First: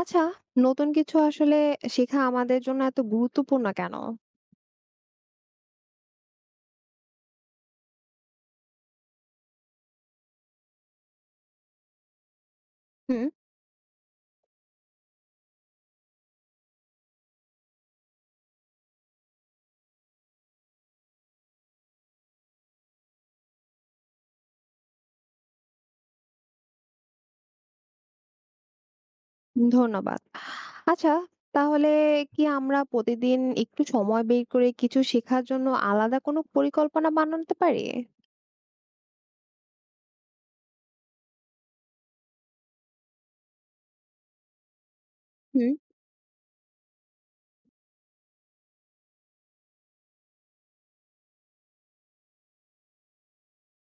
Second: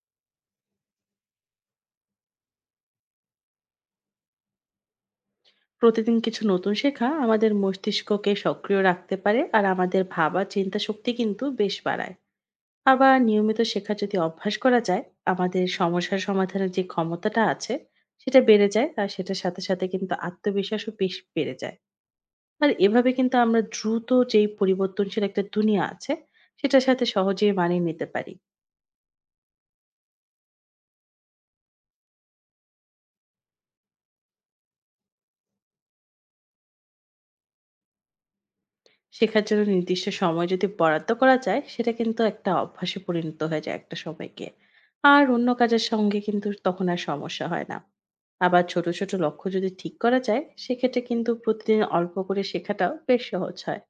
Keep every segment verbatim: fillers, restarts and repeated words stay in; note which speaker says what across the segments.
Speaker 1: আচ্ছা, নতুন কিছু আসলে শেখা আমাদের জন্য এত গুরুত্বপূর্ণ কেন?
Speaker 2: প্রতিদিন কিছু নতুন শেখা আমাদের মস্তিষ্ককে সক্রিয় রাখতে পারে আর আমাদের ভাবা চিন্তা শক্তি কিন্তু বেশ বাড়ায়। আবার
Speaker 1: হুম।
Speaker 2: নিয়মিত শেখা যদি অভ্যাস করা যায়, আমাদের সমস্যার সমাধানের যে ক্ষমতাটা আছে সেটা বেড়ে যায় আর সেটার সাথে সাথে কিন্তু আত্মবিশ্বাসও বেশ বেড়ে যায়। আর এভাবে কিন্তু আমরা দ্রুত যেই পরিবর্তনশীল একটা দুনিয়া আছে সেটার সাথে সহজেই মানিয়ে নিতে পারি।
Speaker 1: ধন্যবাদ। আচ্ছা, তাহলে কি আমরা প্রতিদিন একটু সময় বের করে কিছু শেখার জন্য আলাদা কোনো পরিকল্পনা বানাতে পারি?
Speaker 2: শেখার জন্য নির্দিষ্ট সময় যদি বরাদ্দ করা যায় সেটা কিন্তু একটা অভ্যাসে পরিণত হয়ে যায় একটা সময় গিয়ে, আর অন্য
Speaker 1: হুম।
Speaker 2: কাজের সঙ্গে কিন্তু তখন আর সমস্যা হয় না। আবার ছোট ছোট লক্ষ্য যদি ঠিক করা যায় সেক্ষেত্রে কিন্তু প্রতিদিন অল্প করে শেখাটাও বেশ সহজ হয়।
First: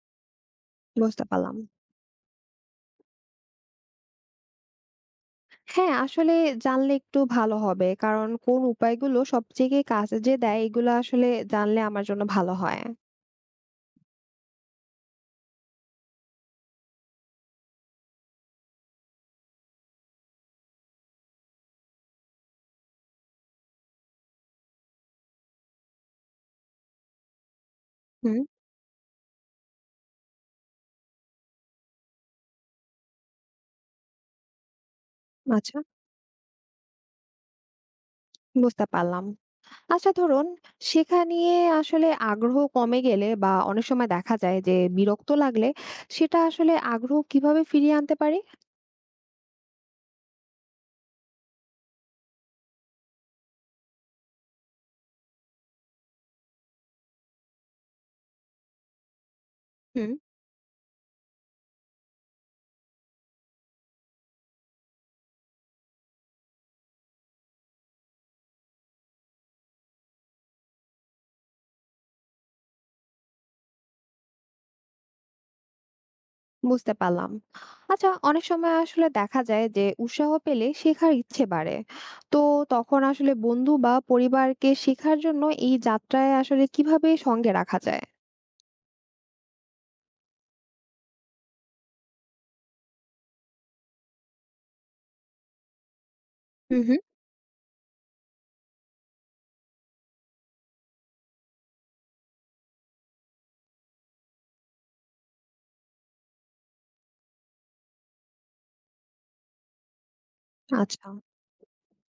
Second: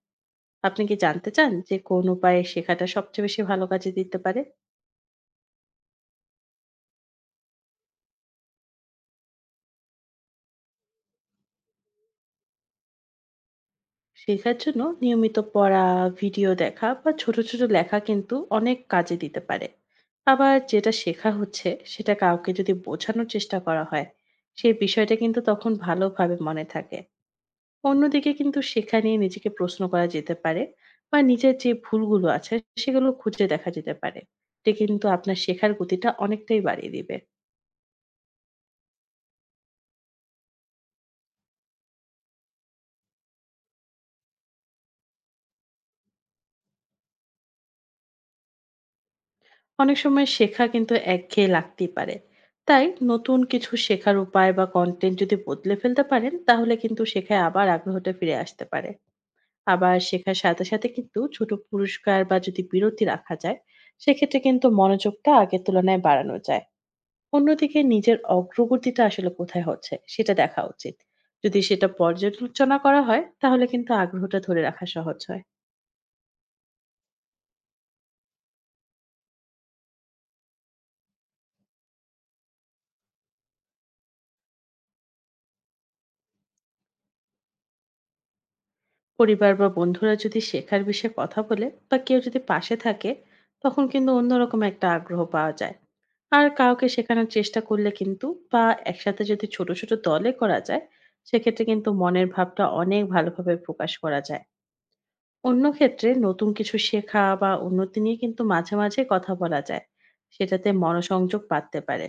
Speaker 2: আপনি কি
Speaker 1: বুঝতে
Speaker 2: জানতে চান
Speaker 1: পারলাম।
Speaker 2: যে কোন উপায়ে শেখাটা সবচেয়ে বেশি ভালো কাজে দিতে পারে?
Speaker 1: হ্যাঁ, আসলে জানলে একটু ভালো হবে। কারণ কোন উপায়গুলো সবথেকে কাজে যে দেয় এগুলো আসলে জানলে আমার জন্য ভালো হয়।
Speaker 2: শেখার জন্য নিয়মিত পড়া, ভিডিও দেখা বা ছোট, ছোট লেখা কিন্তু অনেক কাজে দিতে পারে। আবার যেটা শেখা হচ্ছে সেটা কাউকে যদি বোঝানোর চেষ্টা করা হয়, সেই বিষয়টা কিন্তু তখন ভালোভাবে মনে থাকে। অন্যদিকে
Speaker 1: হুম।
Speaker 2: কিন্তু শেখা নিয়ে নিজেকে প্রশ্ন করা যেতে পারে, বা নিজের যে ভুলগুলো আছে সেগুলো খুঁজে দেখা যেতে পারে। এটা কিন্তু আপনার শেখার
Speaker 1: আচ্ছা,
Speaker 2: গতিটা অনেকটাই বাড়িয়ে দিবে।
Speaker 1: বুঝতে পারলাম। আচ্ছা ধরুন, শেখা নিয়ে আসলে আগ্রহ কমে গেলে বা অনেক সময় দেখা যায় যে বিরক্ত লাগলে সেটা আসলে আগ্রহ কিভাবে ফিরিয়ে আনতে পারি?
Speaker 2: অনেক সময় শেখা কিন্তু একঘেয়ে লাগতেই পারে। তাই নতুন কিছু শেখার উপায় বা কনটেন্ট যদি বদলে ফেলতে পারেন, তাহলে কিন্তু শেখায় আবার আগ্রহটা ফিরে আসতে পারে। আবার
Speaker 1: হুম।
Speaker 2: শেখার সাথে, সাথে কিন্তু ছোট পুরস্কার বা যদি বিরতি রাখা যায়, সেক্ষেত্রে কিন্তু মনোযোগটা আগের তুলনায় বাড়ানো যায়। অন্যদিকে নিজের অগ্রগতিটা আসলে কোথায় হচ্ছে, সেটা দেখা উচিত। যদি সেটা পর্যালোচনা করা হয়, তাহলে কিন্তু আগ্রহটা ধরে রাখা সহজ হয়।
Speaker 1: বুঝতে পারলাম। আচ্ছা অনেক সময় আসলে দেখা যায় যে উৎসাহ পেলে শেখার ইচ্ছে বাড়ে। তো তখন আসলে বন্ধু বা পরিবারকে শেখার জন্য এই যাত্রায় আসলে কিভাবে সঙ্গে রাখা যায়?
Speaker 2: পরিবার বা বন্ধুরা যদি শেখার বিষয়ে কথা বলে বা কেউ যদি পাশে থাকে, তখন কিন্তু অন্যরকম একটা আগ্রহ পাওয়া যায়। আর
Speaker 1: হুম
Speaker 2: কাউকে
Speaker 1: হুম।
Speaker 2: শেখানোর চেষ্টা করলে কিন্তু বা একসাথে যদি ছোট ছোট দলে করা যায়, সেক্ষেত্রে কিন্তু মনের ভাবটা অনেক ভালোভাবে প্রকাশ করা যায়। অন্য ক্ষেত্রে নতুন কিছু শেখা বা উন্নতি নিয়ে কিন্তু মাঝে মাঝে কথা বলা যায়, সেটাতে
Speaker 1: আচ্ছা।
Speaker 2: মনোসংযোগ বাড়তে পারে।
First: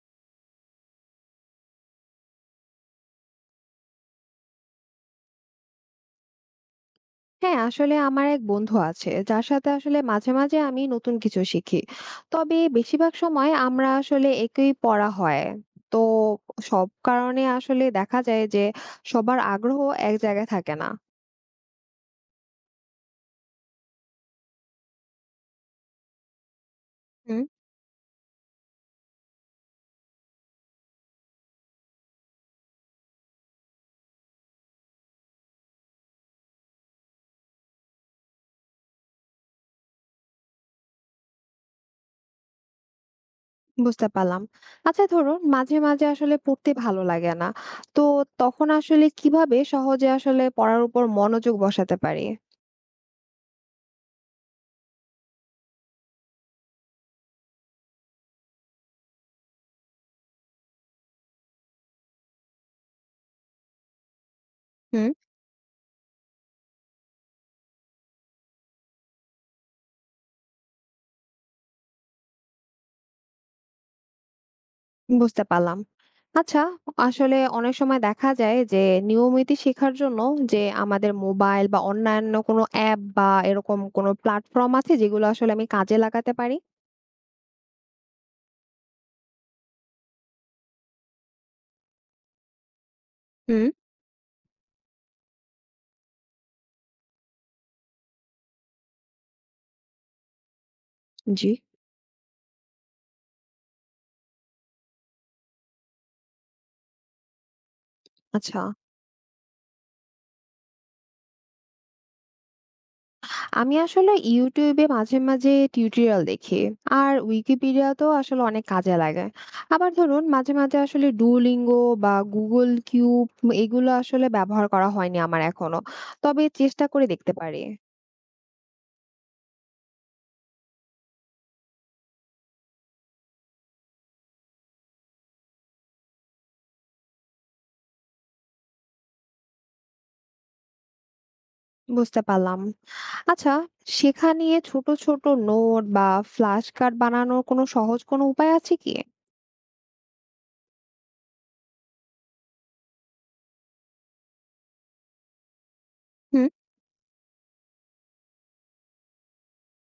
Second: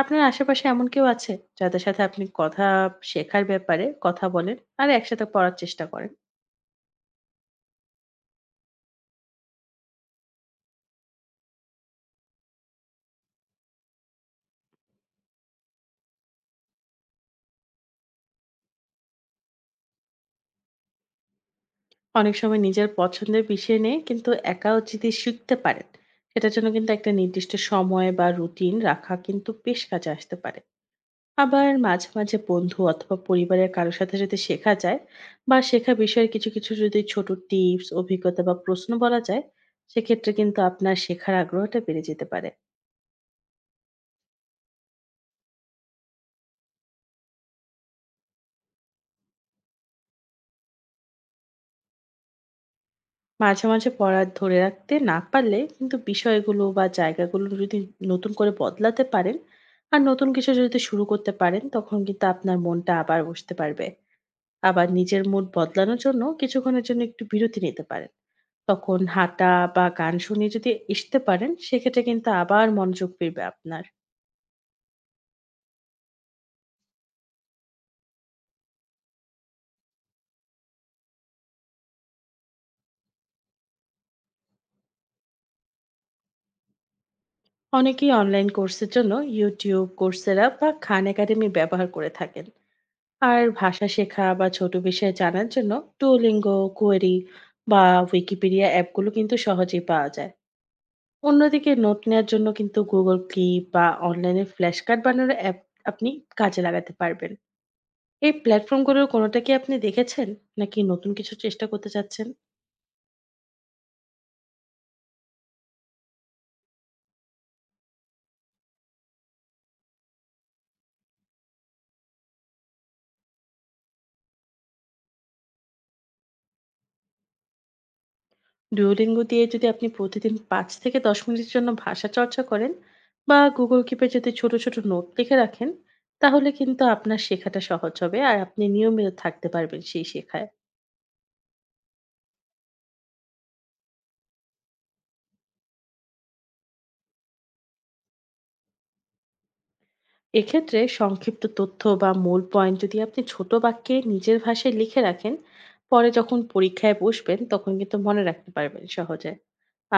Speaker 2: আপনার আশেপাশে এমন কেউ আছে যাদের সাথে আপনি কথা শেখার ব্যাপারে কথা বলেন আর একসাথে পড়ার চেষ্টা করেন?
Speaker 1: হ্যাঁ, আসলে আমার এক বন্ধু আছে যার সাথে আসলে মাঝে মাঝে আমি নতুন কিছু শিখি। তবে বেশিরভাগ সময় আমরা আসলে একই পড়া হয়। তো সব কারণে আসলে দেখা যায় যে সবার আগ্রহ এক জায়গায় থাকে না।
Speaker 2: অনেক সময় নিজের পছন্দের বিষয় নিয়ে কিন্তু একাও যদি শিখতে পারেন, সেটার জন্য কিন্তু একটা
Speaker 1: হুম।
Speaker 2: নির্দিষ্ট সময় বা রুটিন রাখা কিন্তু বেশ কাজে আসতে পারে। আবার মাঝে মাঝে বন্ধু অথবা পরিবারের কারোর সাথে যদি শেখা যায় বা শেখা বিষয়ের কিছু কিছু যদি ছোট টিপস, অভিজ্ঞতা বা প্রশ্ন বলা যায়, সেক্ষেত্রে কিন্তু আপনার শেখার আগ্রহটা বেড়ে যেতে পারে।
Speaker 1: বুঝতে পারলাম। আচ্ছা ধরুন মাঝে মাঝে আসলে পড়তে ভালো লাগে না। তো তখন আসলে কিভাবে সহজে আসলে পড়ার উপর মনোযোগ বসাতে পারি?
Speaker 2: মাঝে, মাঝে পড়া ধরে রাখতে না পারলে কিন্তু বিষয়গুলো বা জায়গাগুলো যদি নতুন করে বদলাতে পারেন আর নতুন কিছু যদি শুরু করতে পারেন, তখন কিন্তু আপনার মনটা আবার বসতে পারবে। আবার
Speaker 1: হুম।
Speaker 2: নিজের মুড বদলানোর জন্য কিছুক্ষণের জন্য একটু বিরতি নিতে পারেন। তখন হাঁটা বা গান শুনিয়ে যদি আসতে পারেন, সেক্ষেত্রে কিন্তু আবার মনোযোগ ফিরবে আপনার।
Speaker 1: বুঝতে পারলাম। আচ্ছা, আসলে অনেক সময় দেখা যায় যে নিয়মিত শেখার জন্য যে আমাদের মোবাইল বা অন্যান্য কোনো অ্যাপ বা এরকম কোনো প্ল্যাটফর্ম আছে যেগুলো আসলে আমি কাজে লাগাতে পারি?
Speaker 2: অনেকেই অনলাইন কোর্সের জন্য YouTube, Coursera বা Khan Academy ব্যবহার করে থাকেন। আর
Speaker 1: হুম,
Speaker 2: ভাষা শেখা বা ছোট বিষয়ে জানার জন্য ডুওলিঙ্গো, কোয়েরি বা উইকিপিডিয়া অ্যাপগুলো কিন্তু সহজেই পাওয়া যায়।
Speaker 1: জি।
Speaker 2: অন্যদিকে নোট নেওয়ার জন্য কিন্তু গুগল ক্লিপ বা অনলাইনে ফ্ল্যাশ কার্ড বানানোর অ্যাপ আপনি কাজে লাগাতে পারবেন। এই
Speaker 1: আচ্ছা,
Speaker 2: প্ল্যাটফর্মগুলোর কোনোটা কি আপনি দেখেছেন, নাকি নতুন কিছু চেষ্টা করতে চাচ্ছেন?
Speaker 1: আমি আসলে ইউটিউব এ মাঝে, মাঝে টিউটোরিয়াল দেখি। আর উইকিপিডিয়া-তেও আসলে অনেক কাজে লাগে। আবার ধরুন মাঝে, মাঝে আসলে ডুওলিঙ্গো বা গুগল কিউব এগুলো আসলে ব্যবহার করা হয়নি আমার এখনো। তবে চেষ্টা করে দেখতে পারি।
Speaker 2: ডুওলিঙ্গো দিয়ে যদি আপনি প্রতিদিন পাঁচ থেকে দশ মিনিটের জন্য ভাষা চর্চা করেন বা Google Keep এ যদি ছোট, ছোট নোট লিখে রাখেন, তাহলে কিন্তু আপনার শেখাটা সহজ হবে। আর আপনি নিয়মিত থাকতে পারবেন সেই শেখায়।
Speaker 1: বুঝতে পারলাম। আচ্ছা, শেখা নিয়ে ছোট, ছোট নোট বা ফ্ল্যাশ কার্ড বানানোর কোনো সহজ কোনো উপায় আছে কি?
Speaker 2: এক্ষেত্রে সংক্ষিপ্ত তথ্য বা মূল পয়েন্ট যদি আপনি ছোট বাক্যে নিজের ভাষায় লিখে রাখেন, পরে যখন
Speaker 1: হুম।
Speaker 2: পরীক্ষায় বসবেন, তখন কিন্তু মনে রাখতে পারবেন সহজে।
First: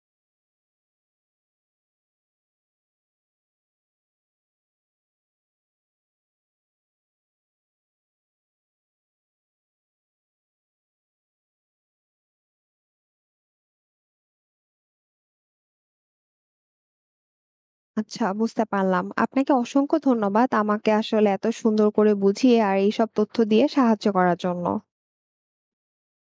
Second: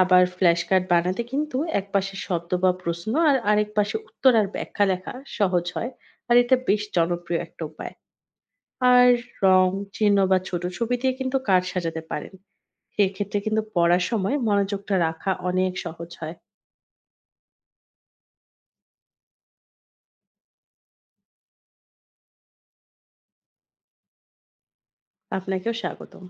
Speaker 2: আবার ফ্ল্যাশ কার্ড বানাতে কিন্তু একপাশে শব্দ বা প্রশ্ন আর আরেক পাশে উত্তর আর ব্যাখ্যা লেখা সহজ হয়। আর এটা বেশ জনপ্রিয় একটা উপায়। আর রং, চিহ্ন বা ছোট ছবি দিয়ে কিন্তু কার্ড সাজাতে পারেন। এক্ষেত্রে কিন্তু পড়ার সময় মনোযোগটা রাখা অনেক সহজ হয়।
Speaker 1: আচ্ছা, বুঝতে পারলাম। আপনাকে অসংখ্য ধন্যবাদ আমাকে আসলে এত সুন্দর করে বুঝিয়ে আর এইসব তথ্য দিয়ে সাহায্য করার জন্য।
Speaker 2: আপনাকেও স্বাগতম।